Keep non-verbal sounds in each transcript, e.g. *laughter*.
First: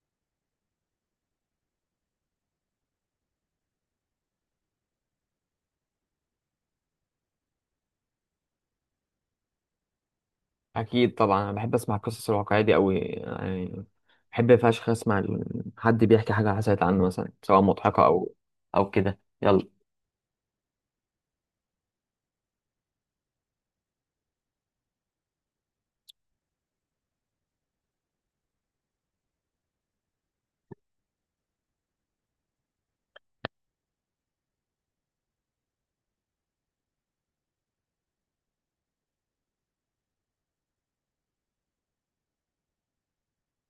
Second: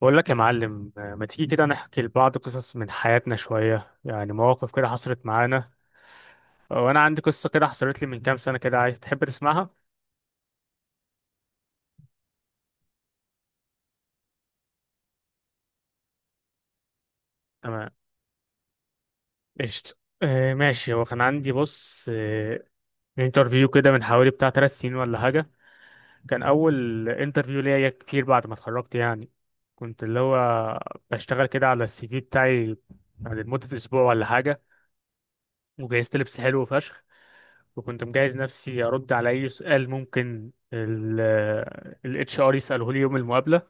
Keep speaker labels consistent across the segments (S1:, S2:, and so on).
S1: بقول لك يا معلم، ما تيجي كده نحكي لبعض قصص من حياتنا شوية، يعني مواقف كده حصلت معانا. وانا عندي قصة كده حصلت لي من كام سنة كده، عايز تحب تسمعها؟
S2: اكيد طبعا انا بحب اسمع القصص الواقعيه دي قوي يعني. بحب فشخ اسمع حد بيحكي حاجه حصلت عنه مثلا، سواء
S1: تمام.
S2: مضحكه او كده، يلا.
S1: قشطة. آه، ماشي. هو كان عندي بص، انترفيو كده من حوالي بتاع 3 سنين ولا حاجة. كان أول انترفيو ليا كتير بعد ما اتخرجت يعني. كنت اللي هو بشتغل كده على السي في بتاعي يعني لمدة أسبوع ولا حاجة. وجهزت لبس حلو فشخ، وكنت مجهز نفسي ارد على اي سؤال ممكن الاتش ار يساله لي يوم المقابله.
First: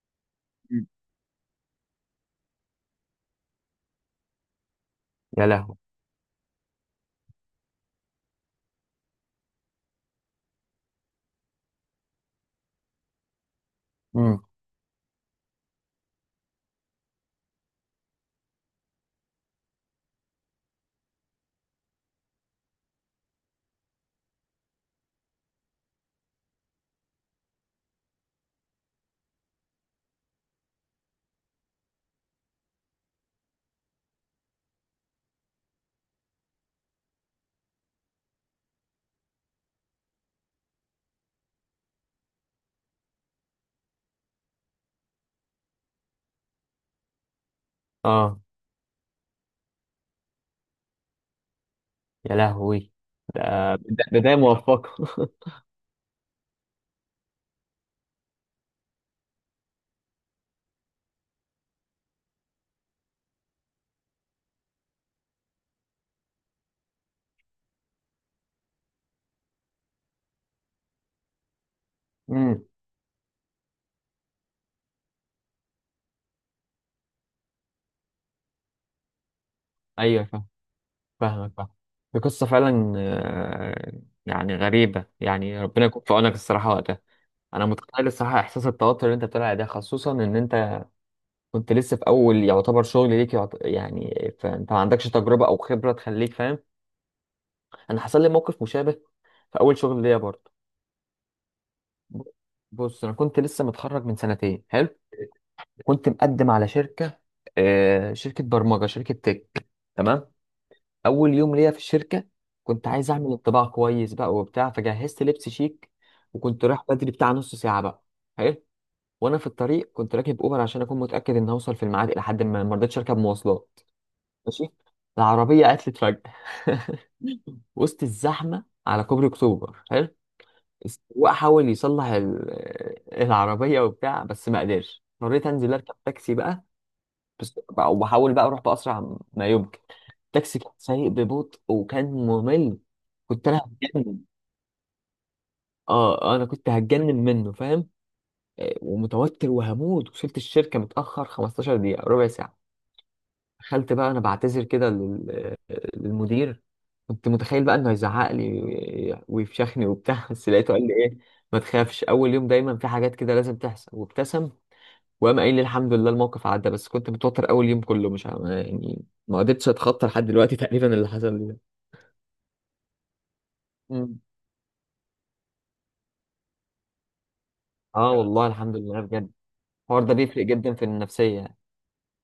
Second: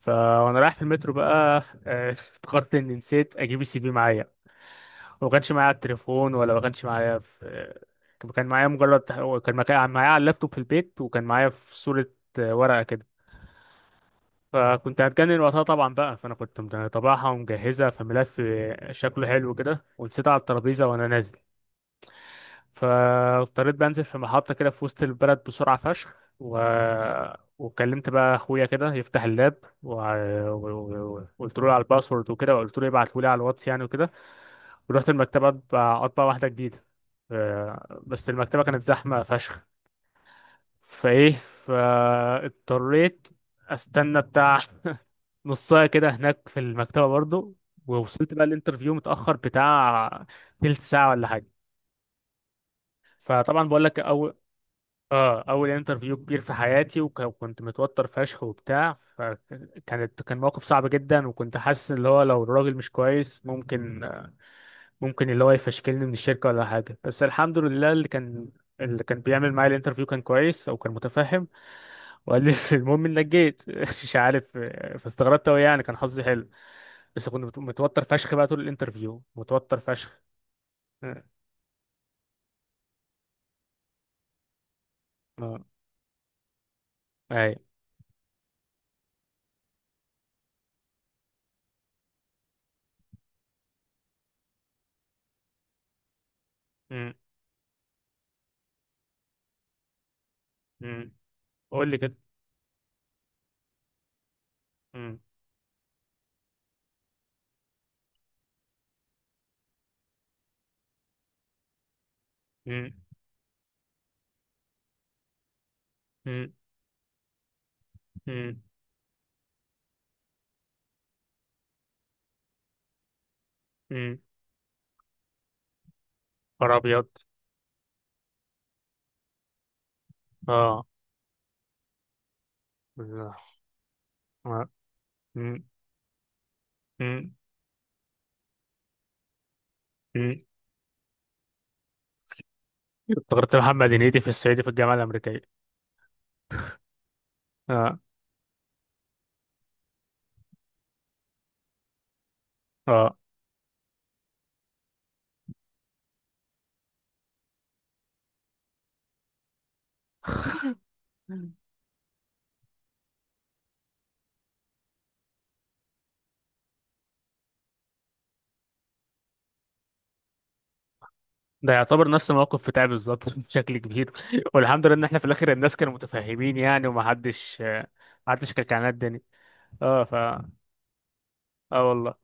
S1: فانا رايح في
S2: مم.
S1: المترو بقى، افتكرت اني نسيت اجيب السي في معايا. وما
S2: يا
S1: كانش معايا على
S2: لهوي.
S1: التليفون، ولا ما كانش معايا في كان معايا مجرد، كان معايا على اللابتوب في البيت، وكان معايا في صوره، ورقه كده.
S2: امم.
S1: فكنت هتجنن وقتها طبعا بقى، فانا كنت مطبعها ومجهزها في ملف، شكله حلو كده، ونسيتها على الترابيزه وانا نازل. فاضطريت بنزل في محطة كده في وسط البلد بسرعة فشخ وكلمت بقى اخويا كده يفتح اللاب، وقلت وقلت له على الباسورد وكده، وقلت له يبعته لي على الواتس يعني وكده. ورحت المكتبة أطبع واحدة جديدة. آه، بس المكتبة كانت زحمة فشخ، فايه فاضطريت استنى بتاع *laughs* نصاية كده هناك في المكتبة برضو. ووصلت
S2: اه.
S1: بقى الانترفيو متأخر بتاع تلت ساعة ولا حاجة.
S2: يا لهوي. ده
S1: فطبعا بقول لك،
S2: ده بدايه موفقه.
S1: اه، اول انترفيو كبير في حياتي، وكنت متوتر فشخ وبتاع، فكانت كان موقف صعب جدا. وكنت حاسس اللي هو لو الراجل مش كويس ممكن، اللي هو يفشكلني من الشركة ولا حاجة. بس الحمد لله اللي كان، اللي كان بيعمل معايا الانترفيو كان كويس او كان متفهم.
S2: *laughs*
S1: وقال لي
S2: امم.
S1: *laughs* المهم انك جيت *laughs* مش عارف. فاستغربت قوي يعني، كان حظي حلو. بس كنت متوتر فشخ بقى، طول الانترفيو متوتر فشخ.
S2: ايوه، فاهم.
S1: اه.
S2: فاهمك، فاهم. دي قصه فعلا، يعني غريبه يعني،
S1: آه.
S2: ربنا يكون في عونك الصراحه وقتها.
S1: اي.
S2: انا متخيل الصراحه احساس التوتر اللي انت بتقول عليه ده، خصوصا ان انت كنت لسه في اول يعتبر شغل ليك، يعني، فانت ما عندكش تجربه او خبره تخليك فاهم.
S1: أمم.
S2: انا حصل لي موقف مشابه في اول شغل ليا برضه.
S1: أمم. قول لي كده.
S2: ب- بص، انا كنت لسه متخرج من سنتين. حلو.
S1: أمم.
S2: كنت مقدم على شركه، آه شركه برمجه شركه تك. تمام. اول يوم ليا في الشركه كنت
S1: أمم.
S2: عايز اعمل انطباع كويس بقى وبتاع، فجهزت لبس شيك، وكنت رايح بدري بتاع نص ساعه بقى.
S1: أمم.
S2: حلو. وانا في الطريق كنت راكب اوبر عشان اكون متاكد ان هوصل في الميعاد، الى حد ما ما رضيتش اركب مواصلات.
S1: أمم.
S2: ماشي. العربية عطلت فجأة
S1: نهار
S2: *laughs*
S1: ابيض.
S2: وسط الزحمة على كوبري أكتوبر. حلو.
S1: اه.
S2: السواق حاول يصلح
S1: لا.
S2: العربية وبتاع، بس ما
S1: آه.
S2: قدرش، اضطريت
S1: م-
S2: أنزل أركب تاكسي بقى.
S1: م-
S2: وبحاول بقى أروح بأسرع ما يمكن.
S1: م.
S2: التاكسي كان سايق ببطء وكان ممل، كنت
S1: افتكرت
S2: أنا
S1: محمد
S2: هتجنن.
S1: هنيدي في الصعيدي في الجامعه الامريكيه.
S2: اه، انا كنت هتجنن منه، فاهم.
S1: اه.
S2: ومتوتر وهموت، وصلت الشركة متأخر 15 دقيقة ربع ساعة.
S1: اه،
S2: دخلت بقى انا بعتذر كده للمدير. كنت متخيل بقى انه هيزعق لي ويفشخني وبتاع، *laughs* بس لقيته قال لي ايه: ما تخافش، اول يوم دايما في حاجات كده لازم تحصل، وابتسم. وقام قايل لي: الحمد لله الموقف عدى، بس كنت متوتر اول يوم كله، مش عارف يعني، ما قدرتش اتخطى لحد دلوقتي، *laughs* تقريبا اللي حصل لي ده.
S1: ده يعتبر نفس الموقف بتاعي بالظبط *laughs* بشكل كبير.
S2: مم.
S1: والحمد لله ان احنا في الاخر الناس كانوا متفاهمين يعني، ومحدش
S2: اه والله،
S1: محدش كان،
S2: الحمد
S1: كان
S2: لله
S1: الدنيا.
S2: بجد. الحوار
S1: اه
S2: ده
S1: ف،
S2: بيفرق جدا في النفسية.
S1: اه والله.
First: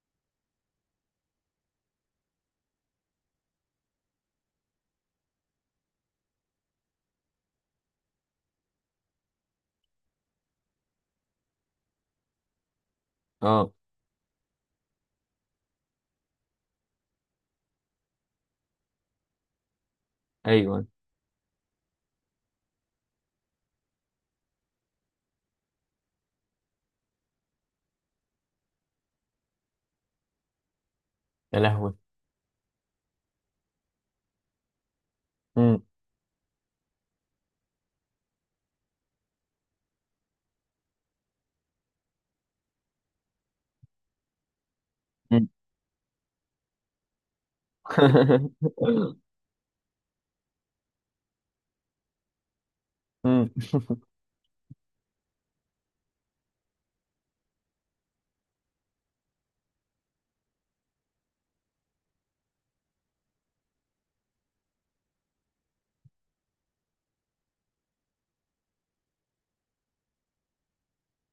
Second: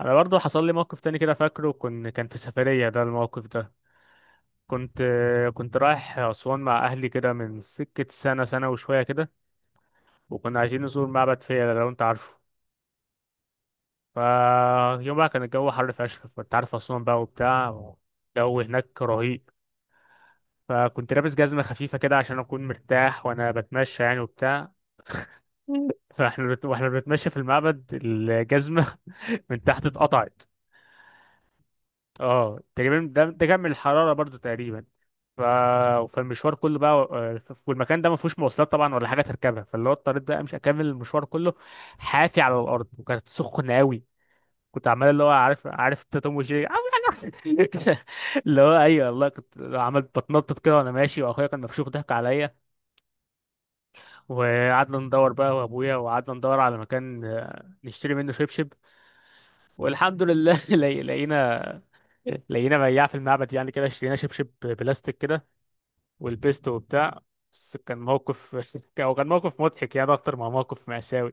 S1: انا برضو حصل لي موقف تاني كده فاكره، كن كان في سفرية ده الموقف ده. كنت، كنت رايح أسوان مع أهلي كده من سكة سنة سنة وشوية كده. وكنا عايزين نزور معبد فيلة لو أنت عارفه.
S2: اه.
S1: فيوم بقى كان الجو حر فشخ، كنت عارف أسوان بقى وبتاع، الجو هناك رهيب.
S2: ايوه.
S1: فكنت لابس جزمة خفيفة كده عشان أكون مرتاح وأنا بتمشى يعني وبتاع. فاحنا واحنا بنتمشى في المعبد، الجزمة *laughs* من تحت اتقطعت.
S2: يا لهوي.
S1: اه، تقريبا ده، ده كان من الحرارة برضو تقريبا. ف...
S2: مم.
S1: فالمشوار كله بقى، آه، والمكان ده ما فيهوش مواصلات طبعا ولا حاجة تركبها، فاللي هو اضطريت بقى مش اكمل المشوار كله حافي على الأرض، وكانت سخنة قوي. كنت عمال اللي هو
S2: مم.
S1: عارف، عارف انت توم وجيري عامل حاجه أحسن. *laughs* اللي هو ايوه
S2: *laughs*
S1: والله، كنت عملت بتنطط كده وانا ماشي، واخويا كان مفشوخ ضحك عليا.
S2: مم.
S1: وقعدنا ندور بقى وابويا، وقعدنا ندور على مكان، آه، نشتري منه شبشب. والحمد لله *laughs* لقينا، لقينا بياع في المعبد يعني كده، اشترينا شبشب بلاستيك كده، ولبسته وبتاع. بس كان موقف *laughs* او كان موقف مضحك يعني، اكتر ما موقف مأساوي.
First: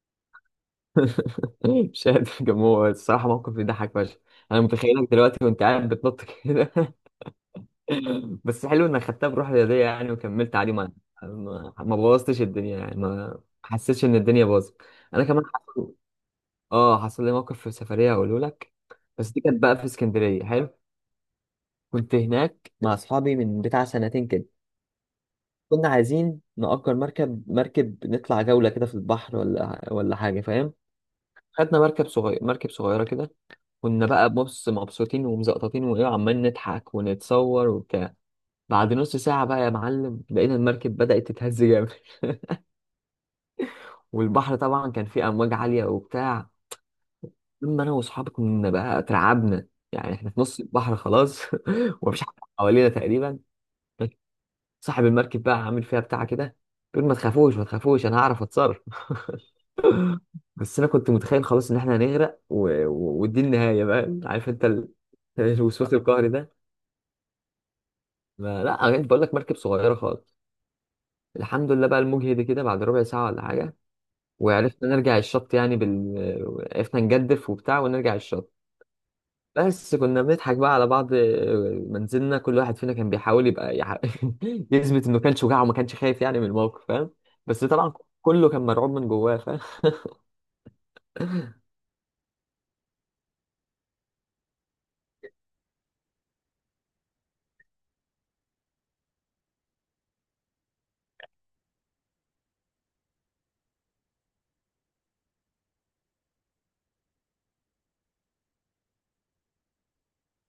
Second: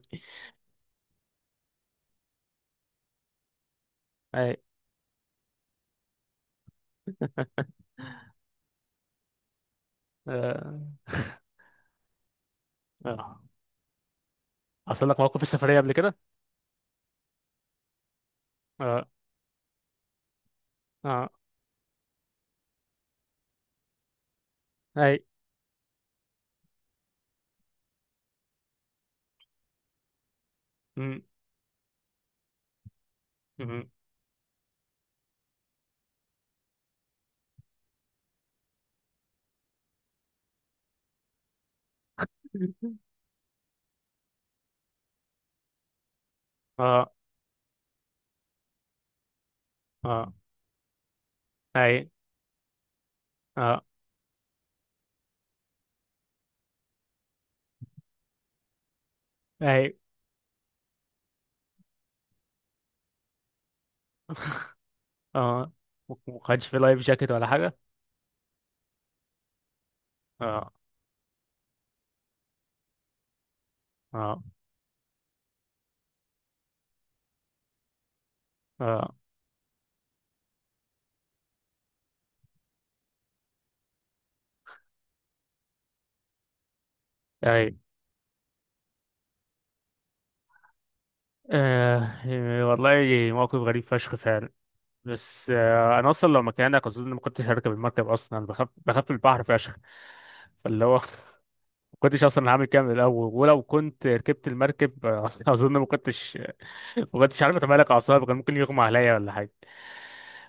S2: *laughs* مش قادر، كان هو الصراحة موقف يضحك فشخ.
S1: اي.
S2: أنا متخيلك دلوقتي وأنت قاعد بتنط كده.
S1: *laughs*
S2: *laughs* بس حلو إنك خدتها بروح رياضية يعني، وكملت عادي، ما
S1: اه.
S2: ما ما بوظتش الدنيا يعني، ما
S1: اه،
S2: ما حسيتش إن الدنيا باظت.
S1: حصل لك
S2: أنا
S1: موقف في
S2: كمان
S1: السفرية قبل
S2: حصل.
S1: كده؟
S2: آه حصل لي موقف في سفرية، هقوله لك.
S1: اه.
S2: بس دي كانت بقى في اسكندرية. حلو.
S1: اه.
S2: كنت هناك مع أصحابي من بتاع سنتين كده.
S1: اي.
S2: كنا عايزين نأجر مركب نطلع جولة كده في البحر ولا حاجة، فاهم. خدنا مركب صغيرة كده.
S1: مم.
S2: كنا بقى بص مبسوطين ومزقططين وايه، عمال نضحك ونتصور وبتاع. بعد نص ساعة بقى يا معلم، لقينا المركب بدأت تتهز جامد.
S1: *laughs*
S2: *laughs* والبحر طبعا كان فيه أمواج عالية وبتاع،
S1: اه.
S2: لما أنا وأصحابي كنا بقى اترعبنا يعني. إحنا
S1: اه.
S2: في نص البحر خلاص،
S1: اي.
S2: *laughs* ومفيش حد حوالينا تقريبا.
S1: اه.
S2: صاحب المركب بقى عامل فيها بتاع كده، بيقول: ما تخافوش ما تخافوش، أنا هعرف أتصرف.
S1: اي.
S2: *laughs* بس أنا كنت متخيل خلاص إن إحنا هنغرق، ودي النهاية بقى، عارف أنت *laughs*
S1: اه،
S2: الوسواس القهري
S1: ما
S2: ده.
S1: كانش في لايف جاكيت ولا حاجه؟
S2: ما لا، أنا بقول لك مركب صغيرة خالص.
S1: اه.
S2: الحمد لله بقى المجهد كده بعد ربع ساعة ولا حاجة،
S1: اه.
S2: وعرفنا نرجع الشط يعني عرفنا نجدف وبتاع ونرجع الشط.
S1: اه.
S2: بس كنا بنضحك بقى على بعض ما نزلنا، كل واحد فينا كان بيحاول يبقى *laughs* يثبت انه كان شجاع وما كانش خايف يعني من الموقف، فاهم. بس
S1: اي.
S2: طبعا كله كان مرعوب من جواه، فاهم. *laughs*
S1: آه. والله، موقف غريب فشخ فعلا. بس آه، انا اصلا لو مكانك اظن ما كنتش هركب المركب اصلا، أنا بخاف، بخاف من البحر فشخ. فاللي هو *laughs* ما كنتش اصلا هعمل كامل الاول. ولو كنت ركبت المركب، آه، *laughs* اظن ما كنتش، ما كنتش عارف اتمالك اعصابي، كان ممكن يغمى عليا ولا حاجه.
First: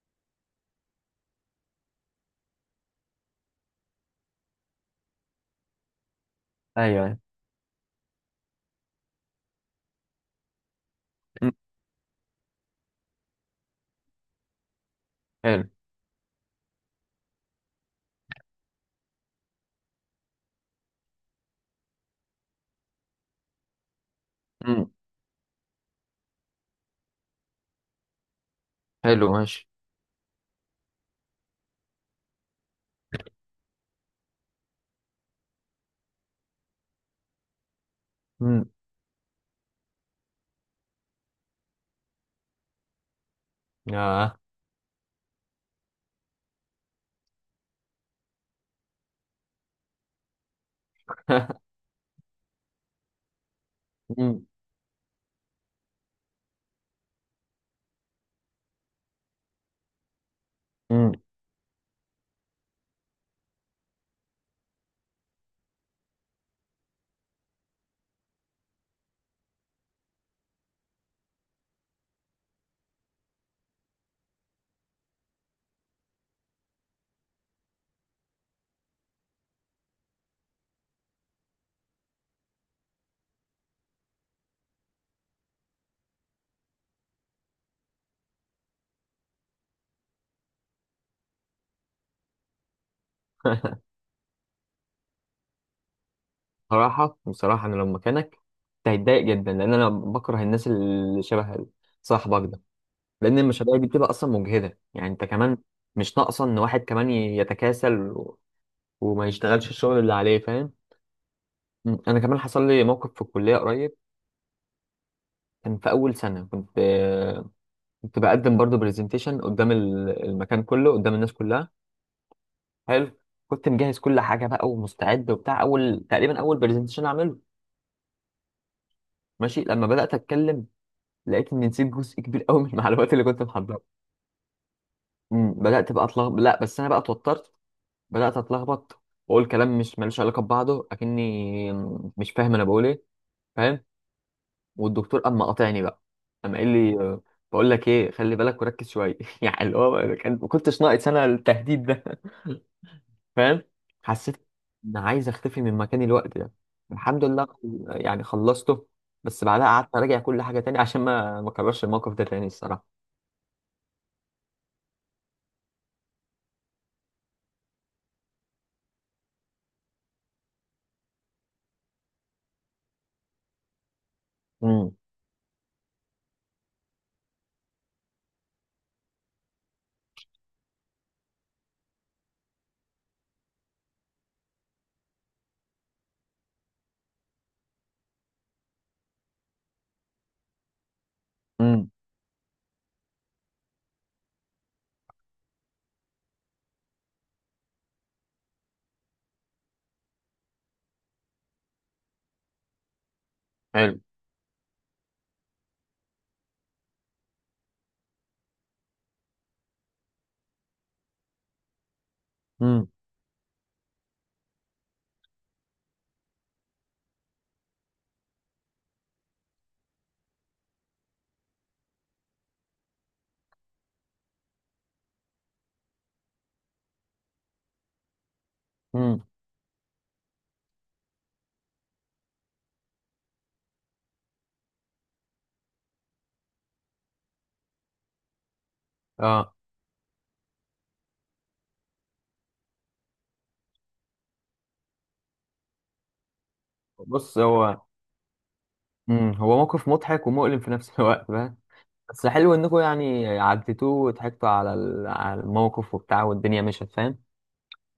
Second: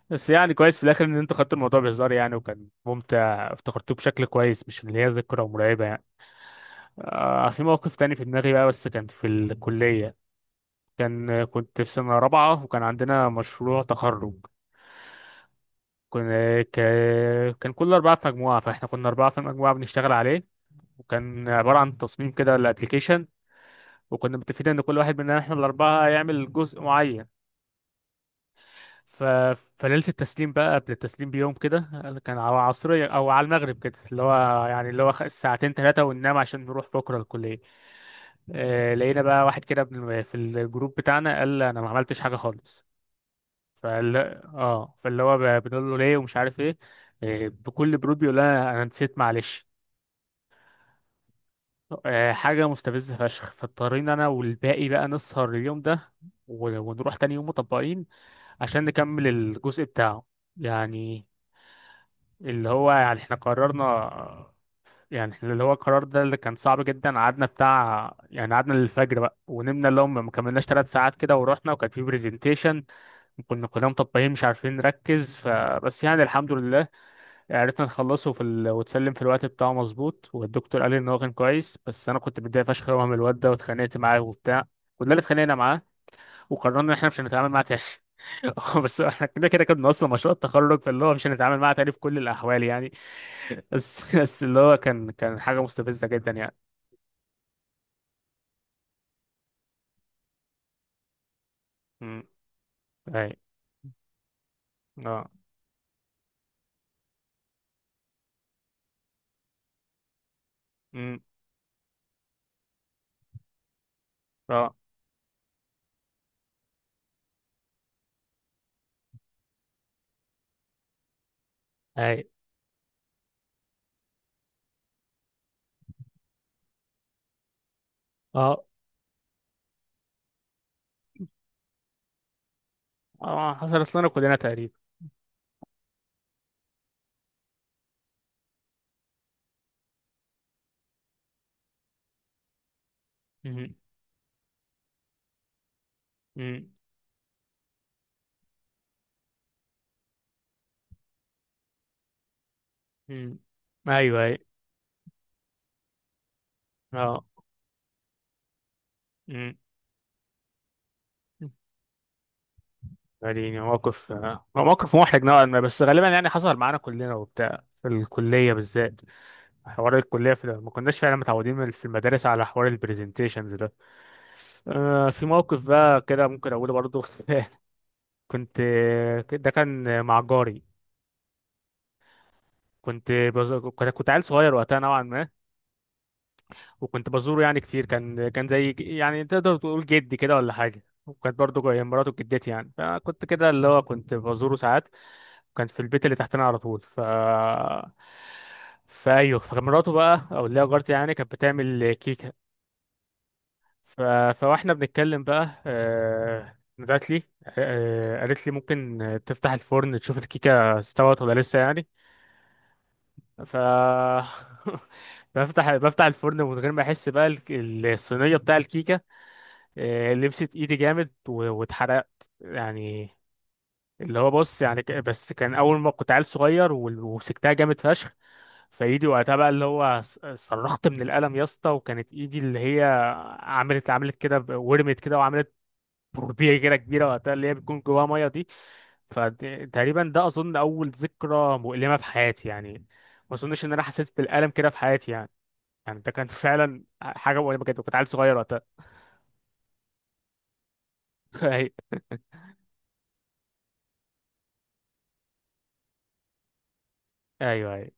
S1: بس يعني كويس في الاخر ان انت خدت الموضوع بهزار يعني، وكان ممتع افتكرتوه بشكل كويس، مش اللي هي ذكرى مرعبه يعني.
S2: ايوه.
S1: آه، في موقف تاني في دماغي بقى، بس كان في الكليه. كان
S2: مم.
S1: كنت في سنه رابعه، وكان عندنا مشروع تخرج.
S2: حلو.
S1: كنا ك... كان كل اربعه في مجموعه، فاحنا كنا اربعه في مجموعه بنشتغل عليه. وكان عباره عن تصميم كده لابلكيشن. وكنا متفقين ان
S2: مم.
S1: كل واحد مننا احنا الاربعه هيعمل جزء معين. ف...
S2: حلو ماشي.
S1: فليلة التسليم بقى، قبل التسليم بيوم كده، كان على العصرية أو على المغرب كده اللي هو يعني اللي هو ساعتين ثلاثة وننام عشان نروح بكرة الكلية.
S2: مم.
S1: آه، لقينا بقى واحد كده في الجروب بتاعنا قال أنا ما عملتش حاجة خالص. فال،
S2: آه.
S1: اه. فاللي هو بنقول له ليه ومش عارف ايه. آه، بكل برود بيقول لنا أنا نسيت، معلش.
S2: *laughs*
S1: آه، حاجة مستفزة فشخ. فاضطرينا أنا
S2: مم.
S1: والباقي بقى نسهر اليوم ده، ونروح تاني يوم مطبقين عشان نكمل الجزء بتاعه
S2: مم.
S1: يعني. اللي هو يعني احنا قررنا، يعني احنا اللي هو القرار ده اللي كان صعب جدا. قعدنا بتاع يعني، قعدنا للفجر بقى ونمنا اللي هم ما كملناش 3 ساعات كده، ورحنا وكان في برزنتيشن. كنا كلنا مطبقين مش عارفين نركز، فبس يعني الحمد لله عرفنا نخلصه في ال، وتسلم في الوقت بتاعه مظبوط. والدكتور قال لي ان هو كان كويس، بس انا كنت متضايق فشخ قوي من الواد ده، واتخانقت معاه وبتاع. كلنا اللي اتخانقنا معاه، وقررنا ان احنا مش هنتعامل معاه تاني. *laughs* بس احنا كده كده كنا اصلا مشروع التخرج، فاللي هو مش هنتعامل معاه تاني في كل الاحوال يعني. بس *laughs* بس اللي هو كان، كان حاجة مستفزة جدا يعني.
S2: صراحة، بصراحة أنا لو مكانك كنت هتضايق جدا، لأن أنا بكره الناس اللي شبه
S1: امم.
S2: صاحبك ده.
S1: اي.
S2: لان المشاريع دي بتبقى اصلا مجهده يعني، انت
S1: اه.
S2: كمان مش ناقصه ان واحد كمان يتكاسل وما يشتغلش الشغل اللي عليه، فاهم.
S1: امم.
S2: م. انا كمان حصل لي موقف في الكليه قريب.
S1: اه.
S2: كان في اول سنه، كنت بقدم برضه برزنتيشن قدام المكان كله قدام الناس كلها.
S1: اي.
S2: حلو. كنت مجهز كل حاجه بقى ومستعد وبتاع، اول تقريبا اول برزنتيشن اعمله.
S1: اه.
S2: ماشي. لما بدات اتكلم لقيت اني نسيت جزء كبير قوي من المعلومات اللي كنت
S1: اه،
S2: محضرها.
S1: حصلت لنا كلنا تقريبا.
S2: م. بدات بقى اتلخبط، لا بس انا بقى اتوترت، بدأت أتلخبط وأقول كلام مش ملوش علاقة ببعضه، أكني مش فاهم أنا بقول إيه،
S1: امم.
S2: فاهم. والدكتور أما قاطعني بقى، أما قال
S1: امم.
S2: لي بقول لك إيه: خلي بالك وركز شوية. *laughs* يعني اللي هو كان ما كنتش ناقص أنا التهديد ده، *laughs*
S1: امم.
S2: فاهم.
S1: ايوه. اي.
S2: حسيت إن عايز أختفي من مكاني الوقت ده. الحمد
S1: اه.
S2: لله، يعني خلصته. بس
S1: امم.
S2: بعدها قعدت أراجع كل حاجة تاني، *laughs* عشان ما ما أكررش الموقف ده تاني الصراحة.
S1: يعني موقف، آه، هو موقف محرج نوعا ما، بس غالبا يعني حصل معانا كلنا وبتاع في الكلية بالذات. حوار الكلية في ما كناش فعلا متعودين في المدارس على حوار البرزنتيشنز ده.
S2: امم.
S1: آه، في موقف بقى كده ممكن أقوله برضو. *laughs* كنت، ده كان مع جاري. كنت، كنت عيل صغير وقتها نوعا ما، وكنت بزوره يعني كتير. كان كان زي يعني تقدر تقول جدي كده ولا حاجة. وكانت برضه
S2: امم.
S1: مراته جدتي يعني. فكنت كده اللي هو كنت بزوره ساعات، كان في البيت اللي تحتنا على طول. ف، فايوه، فمراته بقى او اللي هي جارتي يعني كانت بتعمل كيكة.
S2: حلو.
S1: ف... فواحنا بنتكلم بقى، آه، نادت لي، آه، قالت لي ممكن تفتح الفرن تشوف الكيكة استوت ولا لسه يعني.
S2: امم.
S1: ف *laughs* بفتح الفرن من غير ما احس بقى الصينيه بتاع الكيكه، آه، لبست ايدي جامد واتحرقت يعني. اللي هو بص يعني، بس كان اول ما كنت عيل صغير ومسكتها جامد فشخ. فايدي
S2: امم.
S1: وقتها بقى اللي هو صرخت من الالم يا اسطى. وكانت ايدي اللي هي عملت، عملت كده، ورمت كده، وعملت بربيه كده كبيره وقتها اللي هي بتكون جواها ميه دي.
S2: اه.
S1: فتقريبا ده اظن اول ذكرى مؤلمه في حياتي يعني. ما اظنش ان انا حسيت بالالم كده في حياتي يعني، يعني ده كان فعلا
S2: بص،
S1: حاجه مؤلمه
S2: هو
S1: جدا، كنت عيل صغير وقتها.
S2: امم هو موقف مضحك ومؤلم في نفس *laughs* الوقت،
S1: *laughs*
S2: فاهم.
S1: ايوه.
S2: بس حلو انكم يعني عديتوه وضحكتوا على على الموقف وبتاع، والدنيا مشت، فاهم.
S1: ايوه.